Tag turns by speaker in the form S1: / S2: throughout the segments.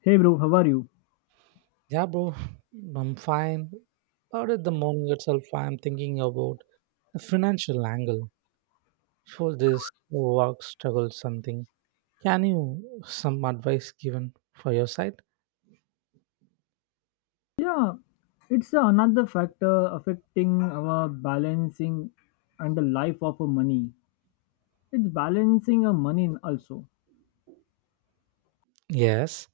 S1: Hey bro, how are you?
S2: Yeah, bro, I'm fine. About the morning itself, I'm thinking about the financial angle for this work struggle something. Can you some advice given for your side?
S1: Yeah, it's another factor affecting our balancing and the life of a money. It's balancing a money also.
S2: Yes,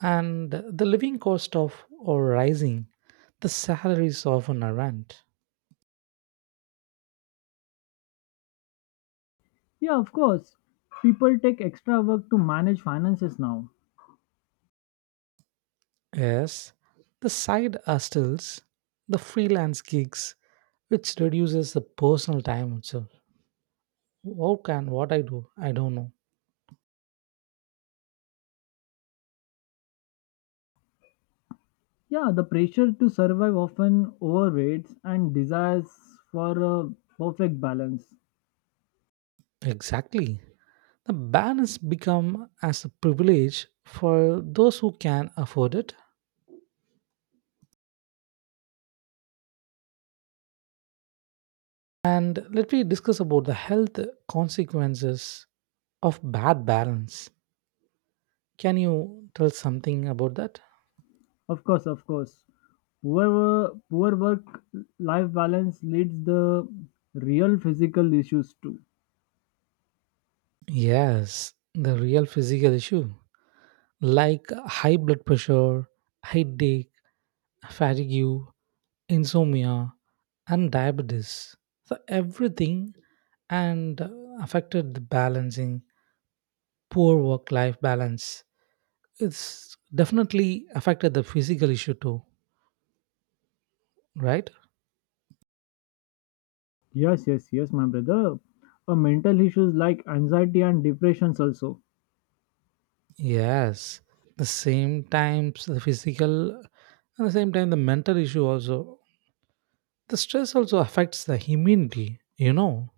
S2: and the living cost of or rising, the salaries of an rent.
S1: Yeah, of course. People take extra work to manage finances now.
S2: Yes, the side hustles, the freelance gigs, which reduces the personal time itself. How can what I do? I don't know
S1: Yeah, the pressure to survive often overweights and desires for a perfect balance.
S2: exactly. The balance become as a privilege for those who can afford it. And let me discuss about the health consequences of bad balance. Can you tell something about that?
S1: Of course, of course. Poor work life balance leads the real physical issues too.
S2: Yes, the real physical issue like high blood pressure, headache, fatigue, insomnia, and diabetes. So everything and affected the balancing, poor work life balance. It's definitely affected the physical issue too, right?
S1: Yes, yes, yes, my brother. Mental issues like anxiety and depressions also.
S2: Yes. The same times the physical and the same time the mental issue also. The stress also affects the immunity.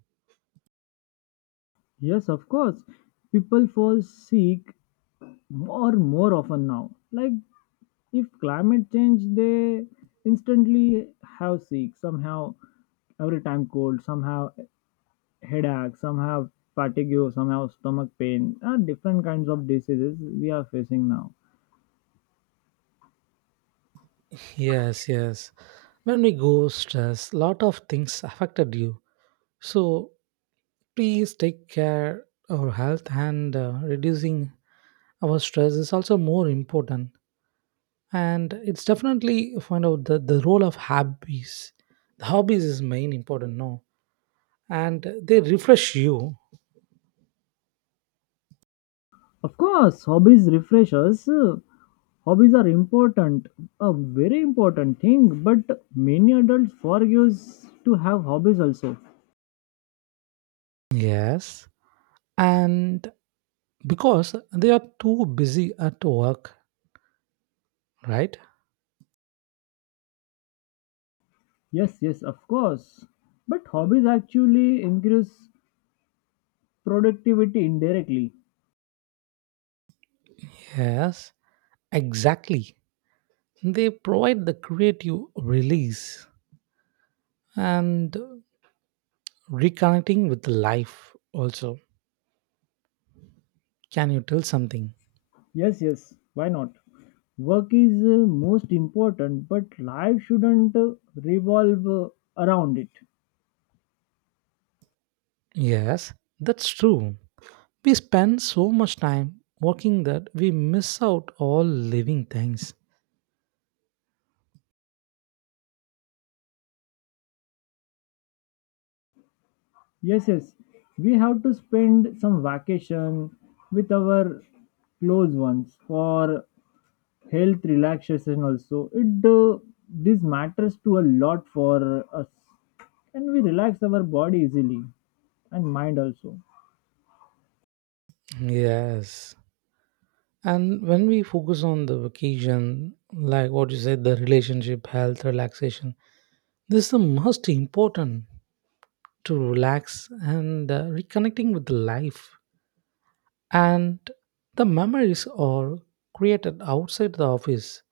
S1: Yes, of course. People fall sick more often now. Like if climate change, they instantly have sick somehow. Every time cold, somehow headache, somehow fatigue, somehow stomach pain. Different kinds of diseases we are facing now.
S2: Yes, yes. When we go stress, lot of things affected you. So please take care our health and reducing our stress is also more important. And it's definitely find out the role of hobbies, the hobbies is main important no, and they refresh you.
S1: Of course, hobbies refresh us. Hobbies are important, a very important thing, but many adults forget to have hobbies also.
S2: Yes, and because they are too busy at work, right?
S1: Yes, yes, of course. But hobbies actually increase productivity indirectly.
S2: Yes, exactly, they provide the creative release and reconnecting with life also. Can you tell something?
S1: Yes, yes, why not? Work is most important, but life shouldn't revolve around it.
S2: Yes, that's true. We spend so much time working that we miss out all living things.
S1: Yes, yes, we have to spend some vacation with our close ones for health relaxation also it this matters to a lot for us, and we relax our body easily and mind also.
S2: Yes. And when we focus on the vacation, like what you said, the relationship, health, relaxation, this is the most important to relax and reconnecting with life. And the memories are created outside the office,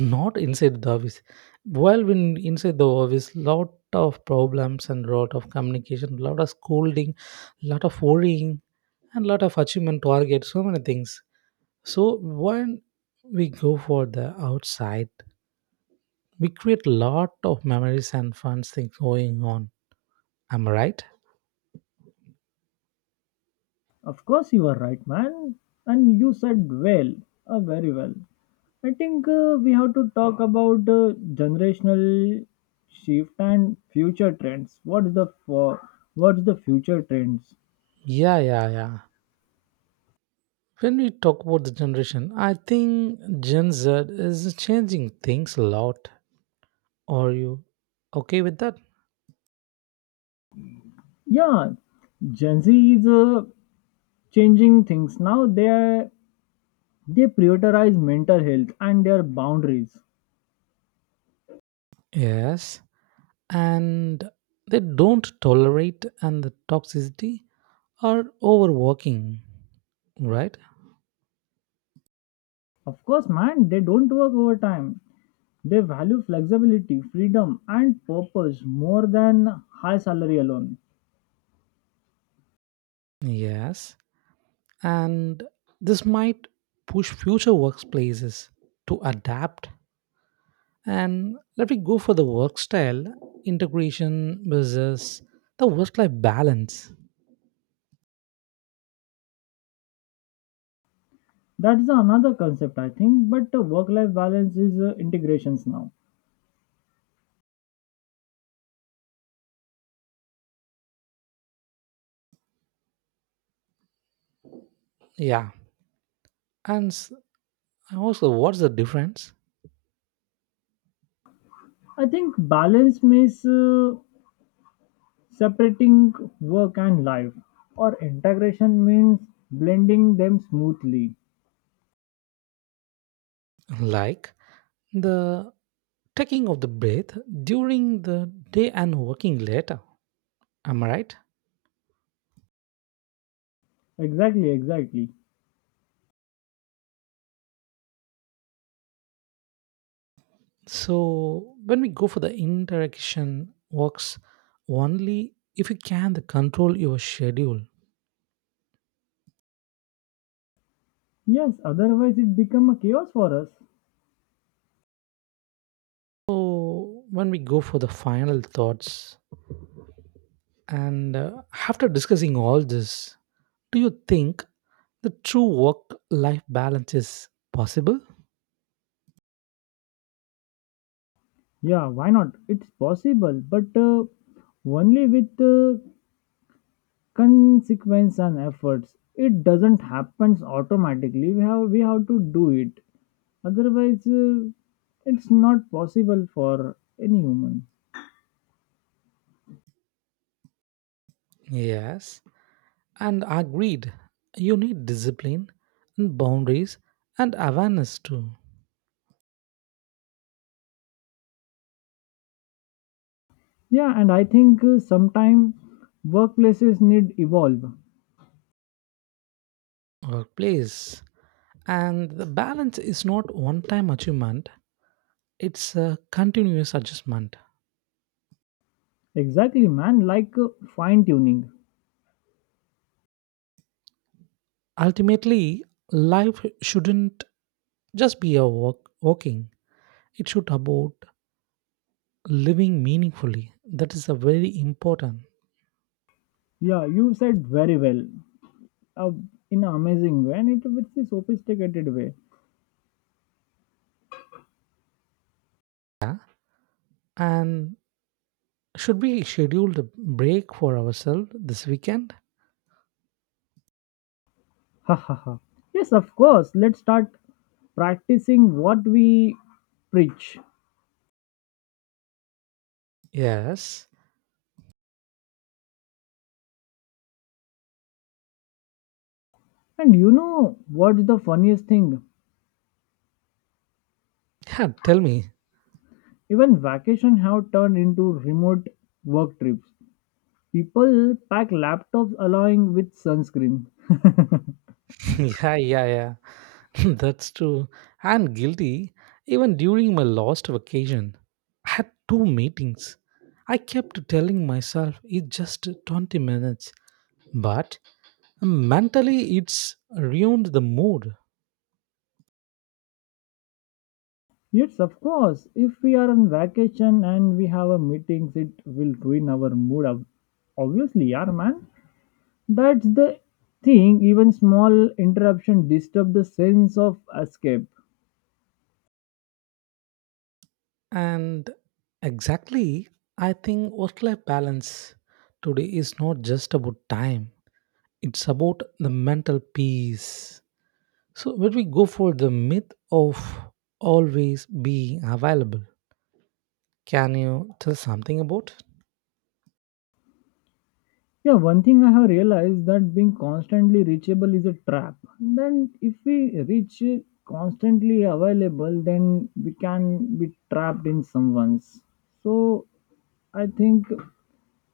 S2: not inside the office, while when inside the office lot of problems and lot of communication lot of scolding lot of worrying and lot of achievement targets so many things, so when we go for the outside we create lot of memories and fun things going on, am I right?
S1: Of course you are right, man, and you said well, very well. I think we have to talk about generational shift and future trends. What's the future trends?
S2: Yeah, yeah, yeah. When we talk about the generation I think Gen Z is changing things a lot. Are you okay with that?
S1: Yeah, gen z is changing things now. They prioritize mental health and their boundaries.
S2: Yes, and they don't tolerate and the toxicity or overworking, right?
S1: Of course, man, they don't work overtime. They value flexibility, freedom, and purpose more than high salary alone.
S2: Yes, and this might push future workplaces to adapt. And let me go for the work style integration versus the work life balance.
S1: That's another concept, I think. But work life balance is integrations now.
S2: Yeah, and also what's the difference?
S1: I think balance means separating work and life, or integration means blending them smoothly.
S2: Like the taking of the breath during the day and working later. Am I right?
S1: Exactly, exactly.
S2: So when we go for the interaction works only if you can the control your schedule.
S1: Yes, otherwise it become a chaos for us.
S2: So when we go for the final thoughts and after discussing all this, do you think the true work life balance is possible?
S1: Yeah, why not? It's possible, but only with consequence and efforts. It doesn't happen automatically. We have to do it. Otherwise, it's not possible for any human.
S2: Yes. And agreed, you need discipline and boundaries and awareness too.
S1: Yeah, and I think sometime workplaces need evolve.
S2: Or place. And the balance is not one time achievement, it's a continuous adjustment.
S1: Exactly, man. Like fine tuning.
S2: Ultimately, life shouldn't just be a walk, walking, it should about living meaningfully. That is a very important.
S1: Yeah, you said very well. Uh, in an amazing way, and it with the sophisticated way.
S2: Yeah. And should we schedule a break for ourselves this weekend?
S1: Ha ha ha. Yes, of course. Let's start practicing what we preach.
S2: Yes.
S1: And you know what's the funniest thing?
S2: Yeah, tell me.
S1: Even vacation have turned into remote work trips. People pack laptops along with sunscreen.
S2: Yeah, yeah, yeah. That's true. I'm guilty. Even during my last vacation, I had two meetings. I kept telling myself it's just 20 minutes, but mentally it's ruined the mood.
S1: Yes, of course, if we are on vacation and we have a meetings, it will ruin our mood. Obviously, yeah, man. That's the thing. Even small interruption disturb the sense of escape.
S2: And exactly, I think work life balance today is not just about time, it's about the mental peace. So, when we go for the myth of always being available, can you tell something about?
S1: Yeah, one thing I have realized that being constantly reachable is a trap. Then, if we reach constantly available, then we can be trapped in someone's. So, I think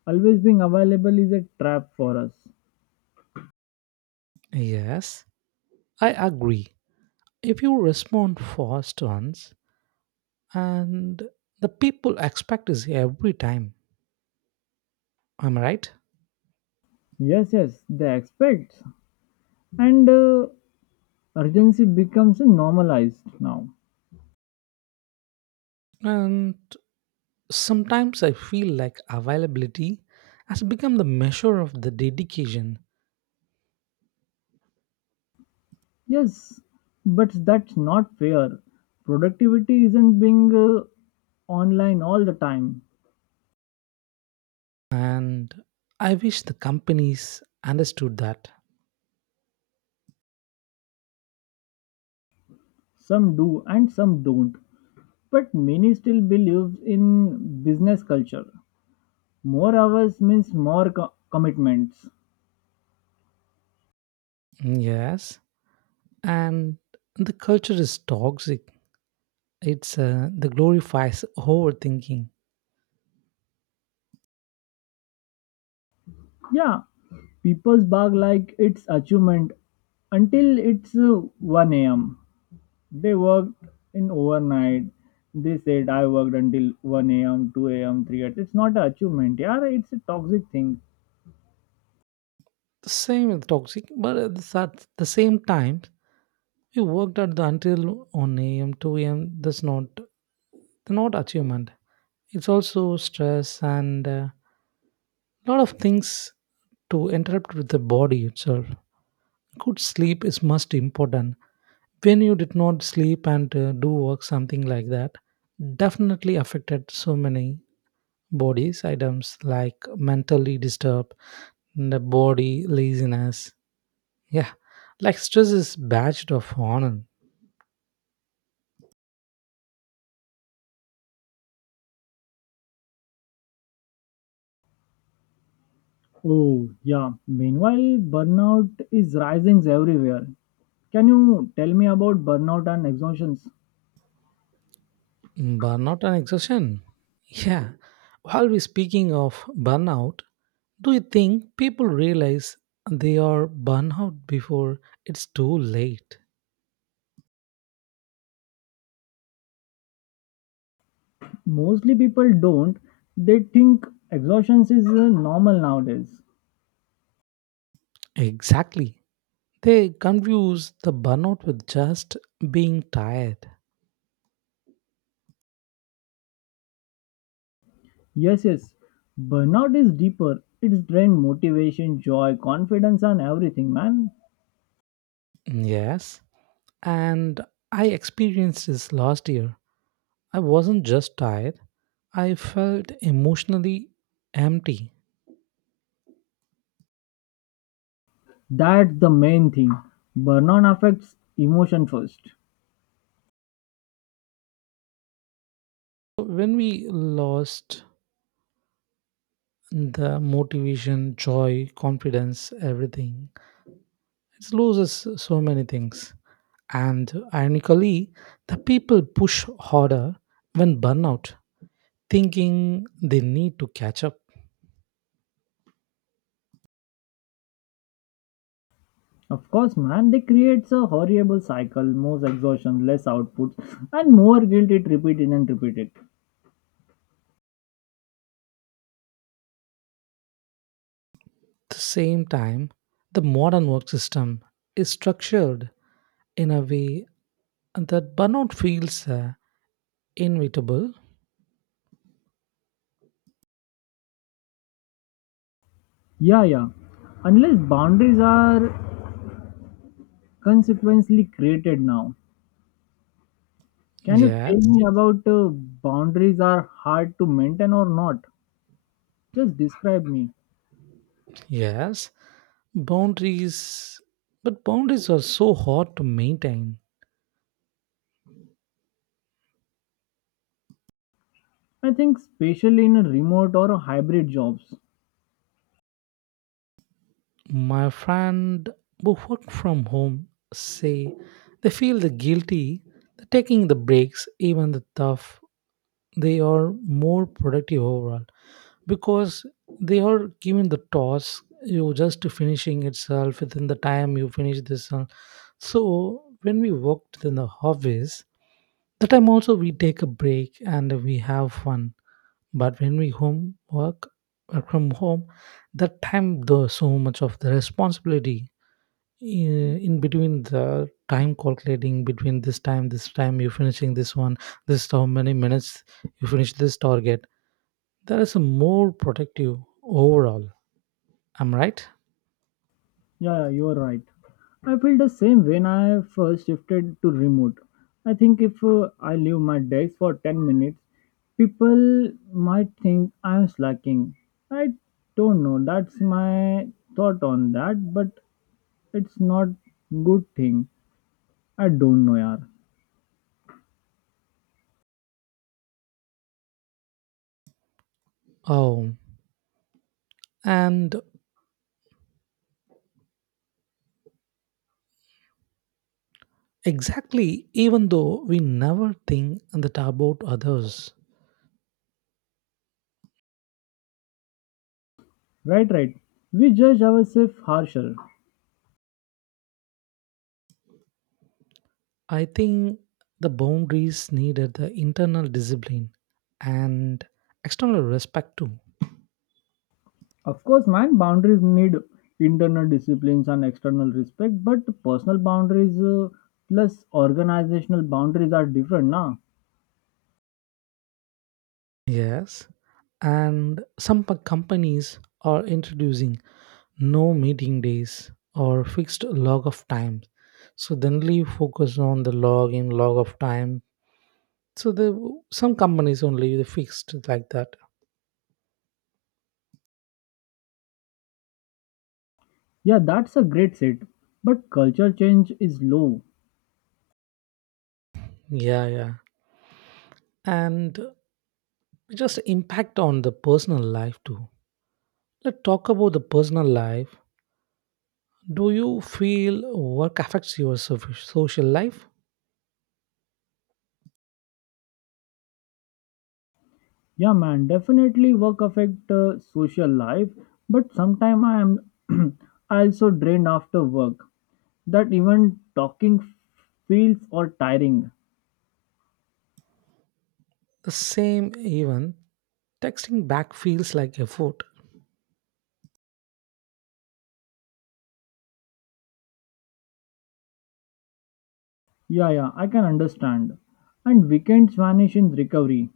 S1: always being available is a trap for us.
S2: Yes, I agree. If you respond fast once, and the people expect is every time, am I right?
S1: Yes, yes, they expect, and urgency becomes normalized now.
S2: And sometimes I feel like availability has become the measure of the dedication.
S1: Yes, but that's not fair. Productivity isn't being online all the time.
S2: And I wish the companies understood that.
S1: Some do and some don't, but many still believe in business culture. More hours means more commitments.
S2: Yes. And the culture is toxic. It's the glorifies overthinking.
S1: Yeah, people bark like it's achievement until it's 1 a.m. They worked in overnight. They said I worked until 1 a.m., 2 a.m., 3 a.m. It's not an achievement. Yeah, it's a toxic thing.
S2: The same with toxic, but at the same time, we worked at the until 1 a.m., 2 a.m. That's not achievement. It's also stress and a lot of things to interrupt with the body itself. Good sleep is most important. When you did not sleep and do work, something like that, definitely affected so many bodies items like mentally disturbed, the body laziness. Yeah, like stress is badged of honor.
S1: Oh, yeah. Meanwhile, burnout is rising everywhere. Can you tell me about burnout and exhaustions?
S2: Burnout and exhaustion? Yeah. While we're speaking of burnout, do you think people realize they are burnout before it's too late?
S1: Mostly people don't. They think exhaustion is normal nowadays.
S2: Exactly. They confuse the burnout with just being tired.
S1: Yes, yes. Burnout is deeper. It's drain motivation, joy, confidence, and everything, man.
S2: Yes. And I experienced this last year. I wasn't just tired, I felt emotionally empty.
S1: That's the main thing. Burnout affects emotion first.
S2: When we lost the motivation, joy, confidence, everything. It loses so many things. And ironically, the people push harder when burnout, thinking they need to catch up.
S1: Of course, man, they creates a horrible cycle, more exhaustion, less output, and more guilt it repeated and repeated.
S2: At the same time, the modern work system is structured in a way that burnout feels inevitable.
S1: Yeah, yeah. Unless boundaries are consequently created now. Can you tell
S2: Yes,
S1: me about boundaries are hard to maintain or not? Just describe me.
S2: yes, boundaries, but boundaries are so hard to maintain.
S1: I think especially in a remote or a hybrid jobs.
S2: My friend who work from home say they feel the guilty that taking the breaks, even the tough. They are more productive overall because they are given the task you just finishing itself within the time you finish this. So when we worked in the office, the time also we take a break and we have fun. But when we home work, work from home, that time there's so much of the responsibility in between the time calculating between this time you finishing this one, this is how many minutes you finish this target. That is a more productive overall, I'm right?
S1: Yeah, yeah, you are right. I feel the same when I first shifted to remote. I think if I leave my desk for 10 minutes, people might think I am slacking. I don't know. That's my thought on that, but it's not good thing. I don't know, yaar.
S2: Oh, and exactly even though we never think that about others.
S1: Right, right. We judge ourselves harsher.
S2: I think the boundaries needed the internal discipline and external respect too.
S1: Of course, man, boundaries need internal disciplines and external respect, but personal boundaries plus organizational boundaries are different, na?
S2: Yes, and some companies are introducing no meeting days or fixed log of time, so generally you focus on the log in log of time, so the some companies only they fixed like that.
S1: Yeah, that's a great set. But culture change is low.
S2: Yeah, yeah, and just impact on the personal life too. Let's talk about the personal life. Do you feel work affects your social life?
S1: Yeah, man, definitely work affect social life, but sometime I am also drained after work. That even talking feels or tiring.
S2: The same, even texting back feels like effort.
S1: Yeah, yeah, I can understand. And weekends vanish in recovery.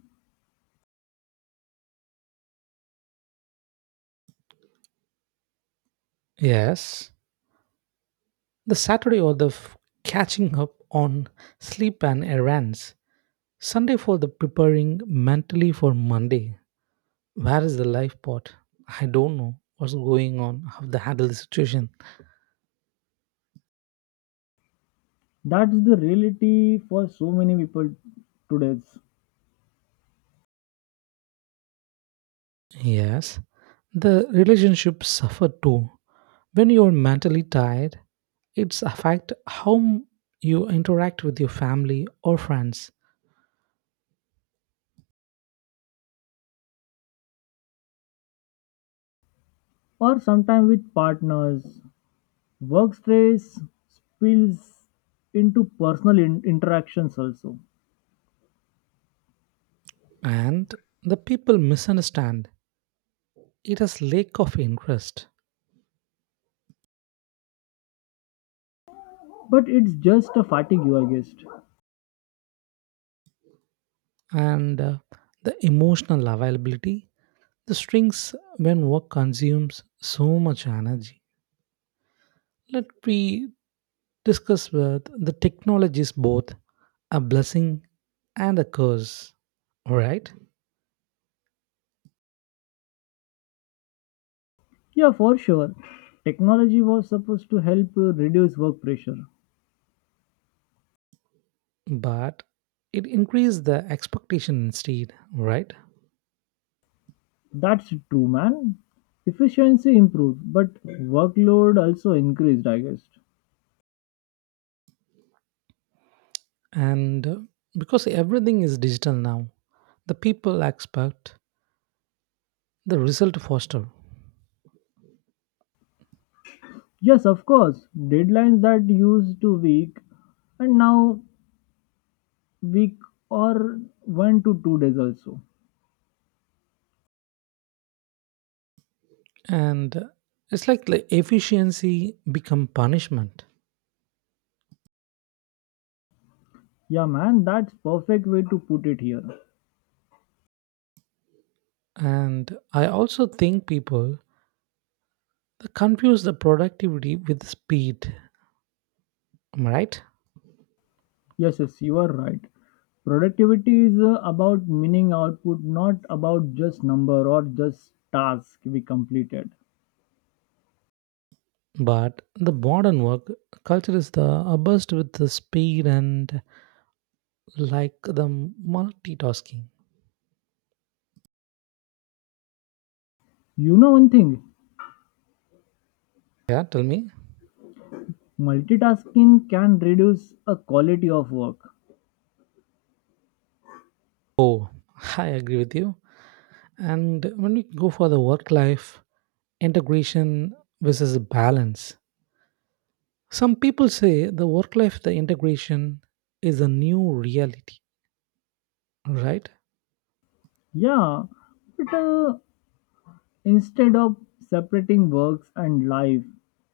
S2: Yes. The Saturday or the catching up on sleep and errands. Sunday for the preparing mentally for Monday. Where is the life part? I don't know what's going on, how to handle the situation.
S1: That's the reality for so many people today.
S2: Yes, the relationship suffer too. When you're mentally tired, it's affect how you interact with your family or friends,
S1: Or sometimes with partners. Work stress spills into personal interactions also.
S2: and the people misunderstand. It has lack of interest.
S1: But it's just a fatigue, I guess.
S2: And the emotional availability. The strings, when work consumes so much energy, let me discuss with the technology is both a blessing and a curse, right?
S1: Yeah, for sure. Technology was supposed to help reduce work pressure.
S2: But it increased the expectation instead, right?
S1: That's true, man. Efficiency improved, but workload also increased, I guess.
S2: And because everything is digital now, the people expect the result faster,
S1: Yes, of course. Deadlines that used to week and now week or 1 to 2 days also.
S2: and it's like the efficiency become punishment.
S1: Yeah, man, that's perfect way to put it here.
S2: And I also think people they confuse the productivity with speed, am I right?
S1: Yes, yes, you are right. Productivity is about meaning output, not about just number or just task we completed.
S2: But the modern work culture is the burst with the speed and like the multitasking.
S1: You know one thing,
S2: Yeah, tell me.
S1: multitasking can reduce a quality of work.
S2: Oh, I agree with you. And when we go for the work life integration versus balance, some people say the work life, the integration is a new reality, right?
S1: Yeah, but instead of separating works and life,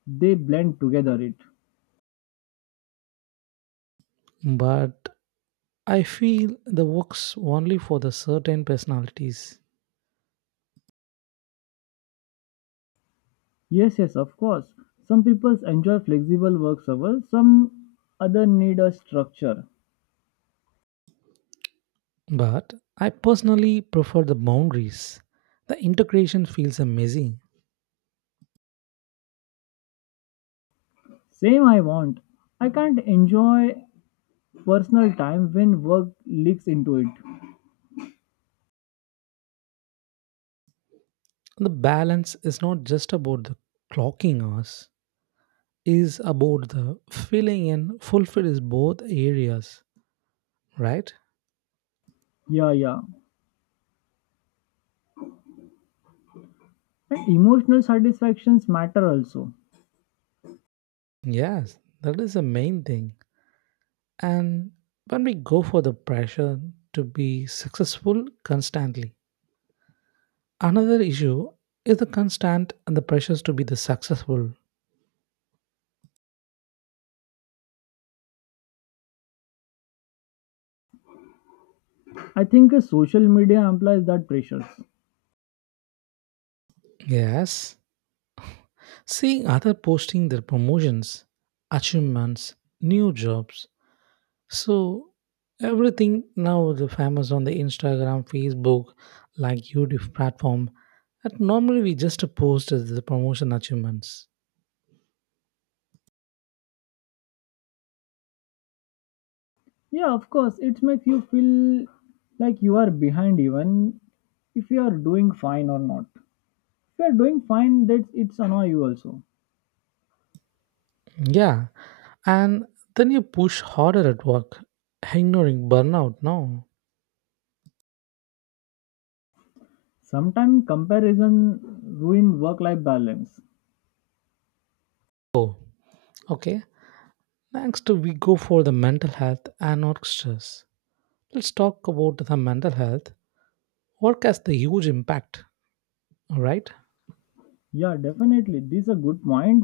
S1: they blend together it.
S2: But I feel the works only for the certain personalities,
S1: Yes, yes, of course. Some people enjoy flexible work hours, some other need a structure.
S2: but I personally prefer the boundaries. The integration feels amazing.
S1: Same I want. I can't enjoy personal time when work leaks into it.
S2: The balance is not just about the clocking hours, is about the filling and fulfills both areas, right?
S1: Yeah, yeah. And emotional satisfactions matter also.
S2: Yes, that is the main thing. And when we go for the pressure to be successful constantly, another issue is the constant and the pressures to be the successful.
S1: I think social media amplifies that pressures.
S2: Yes, seeing other posting their promotions, achievements, new jobs. So everything now the famous on the Instagram, Facebook, like YouTube platform. That normally we just post as the promotion achievements.
S1: Yeah, of course. It makes you feel like you are behind even if you are doing fine or not. You are doing fine, that it's annoy you also.
S2: Yeah, and then you push harder at work, ignoring burnout. No.
S1: Sometimes comparison ruin work life balance.
S2: Oh, okay. Next we go for the mental health and work stress. Let's talk about the mental health. Work has the huge impact, right?
S1: Yeah, definitely this is a good point,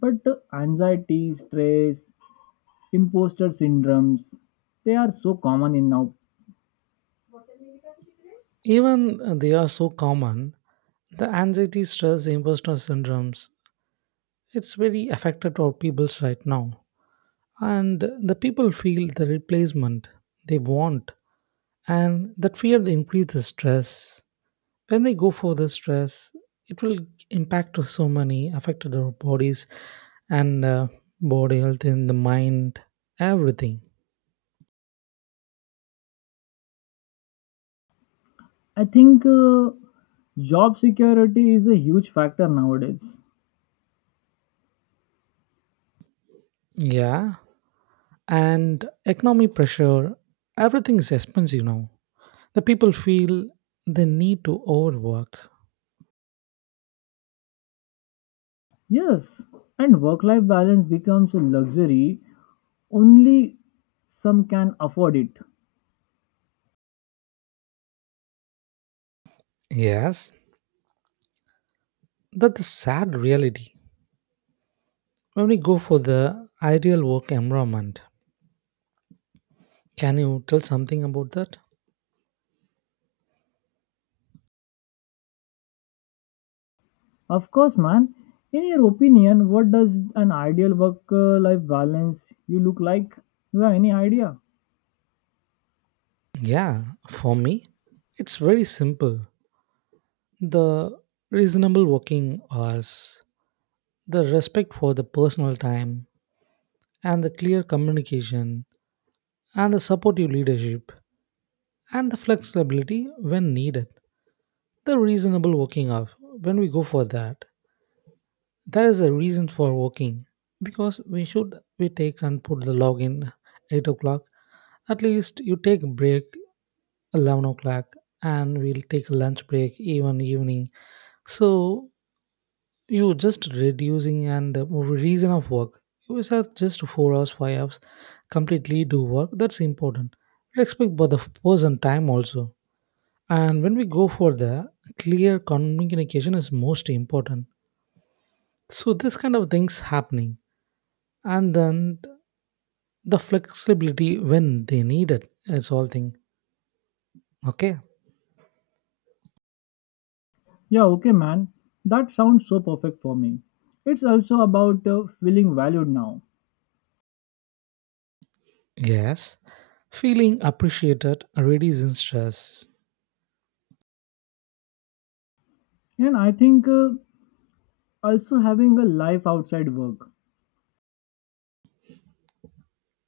S1: but anxiety, stress, imposter syndromes, they are so common in now.
S2: Even they are so common, the anxiety, stress, imposter syndromes, it's very affected our peoples right now. And the people feel the replacement they want, and that fear they increase the stress. When we go for the stress, it will impact us so many, affected our bodies and body health in the mind, everything.
S1: I think job security is a huge factor nowadays.
S2: Yeah. And economic pressure, everything is expensive now. The people feel the need to overwork.
S1: Yes, and work life balance becomes a luxury, only some can afford it.
S2: Yes, that's the sad reality. When we go for the ideal work environment, can you tell something about that?
S1: Of course, man. In your opinion, what does an ideal work-life balance you look like? You have any idea?
S2: Yeah, for me, it's very simple. The reasonable working hours, the respect for the personal time, and the clear communication, and the supportive leadership, and the flexibility when needed. The reasonable working hours, when we go for that, there is a reason for working because we should we take and put the login 8 o'clock. At least you take a break 11 o'clock and we'll take a lunch break even evening. So you just reducing and the reason of work. You are just 4 hours, 5 hours, completely do work. That's important. Respect both the person time also. And when we go for the clear communication is most important. So this kind of things happening and then the flexibility when they need it. It's all thing. Okay.
S1: Yeah, okay, man. That sounds so perfect for me. It's also about feeling valued now,
S2: Yes. Feeling appreciated reduces stress.
S1: and I think also having a life outside work.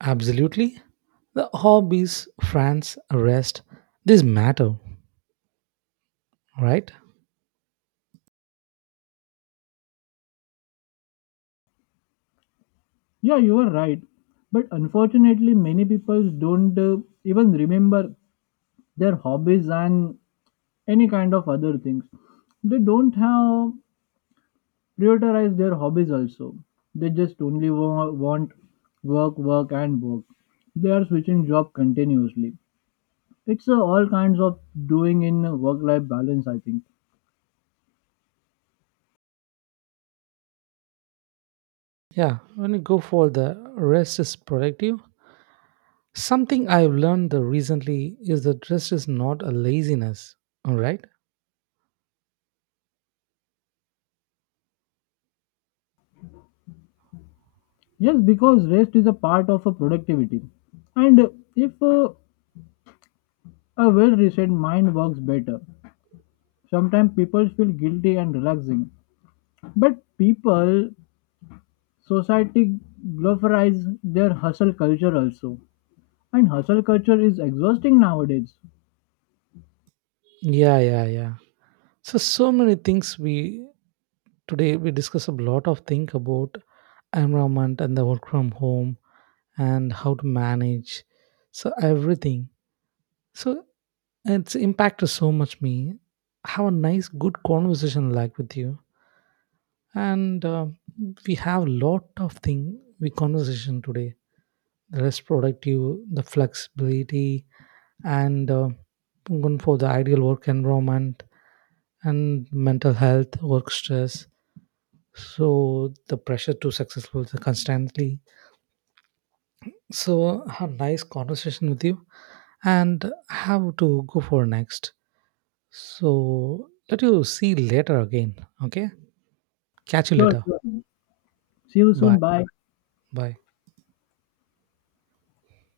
S2: Absolutely. The hobbies, friends, rest, this matter, right?
S1: Yeah, you are right. But unfortunately, many people don't even remember their hobbies and any kind of other things. They don't have prioritize their hobbies also. They just only want work, work, and work. They are switching job continuously. It's all kinds of doing in work-life balance, I think.
S2: Yeah. When you go for the rest is productive. Something I've learned the recently is that rest is not a laziness. All right.
S1: Yes, because rest is a part of a productivity, and if a well-reset mind works better, sometimes people feel guilty and relaxing. But people, society glorifies their hustle culture also, and hustle culture is exhausting nowadays.
S2: Yeah, yeah, yeah. So many things we. Today we discuss a lot of things about environment and the work from home and how to manage so everything. So it's impacted so much me. Have a nice good conversation like with you and we have lot of thing we conversation today. The rest productive, the flexibility and going for the ideal work environment and mental health, work stress, so the pressure to successful constantly. So, a nice conversation with you and have to go for next. So, let you see later again. Okay. Catch you
S1: Sure,
S2: later.
S1: sure. See you
S2: Bye.
S1: soon. Bye.
S2: Bye.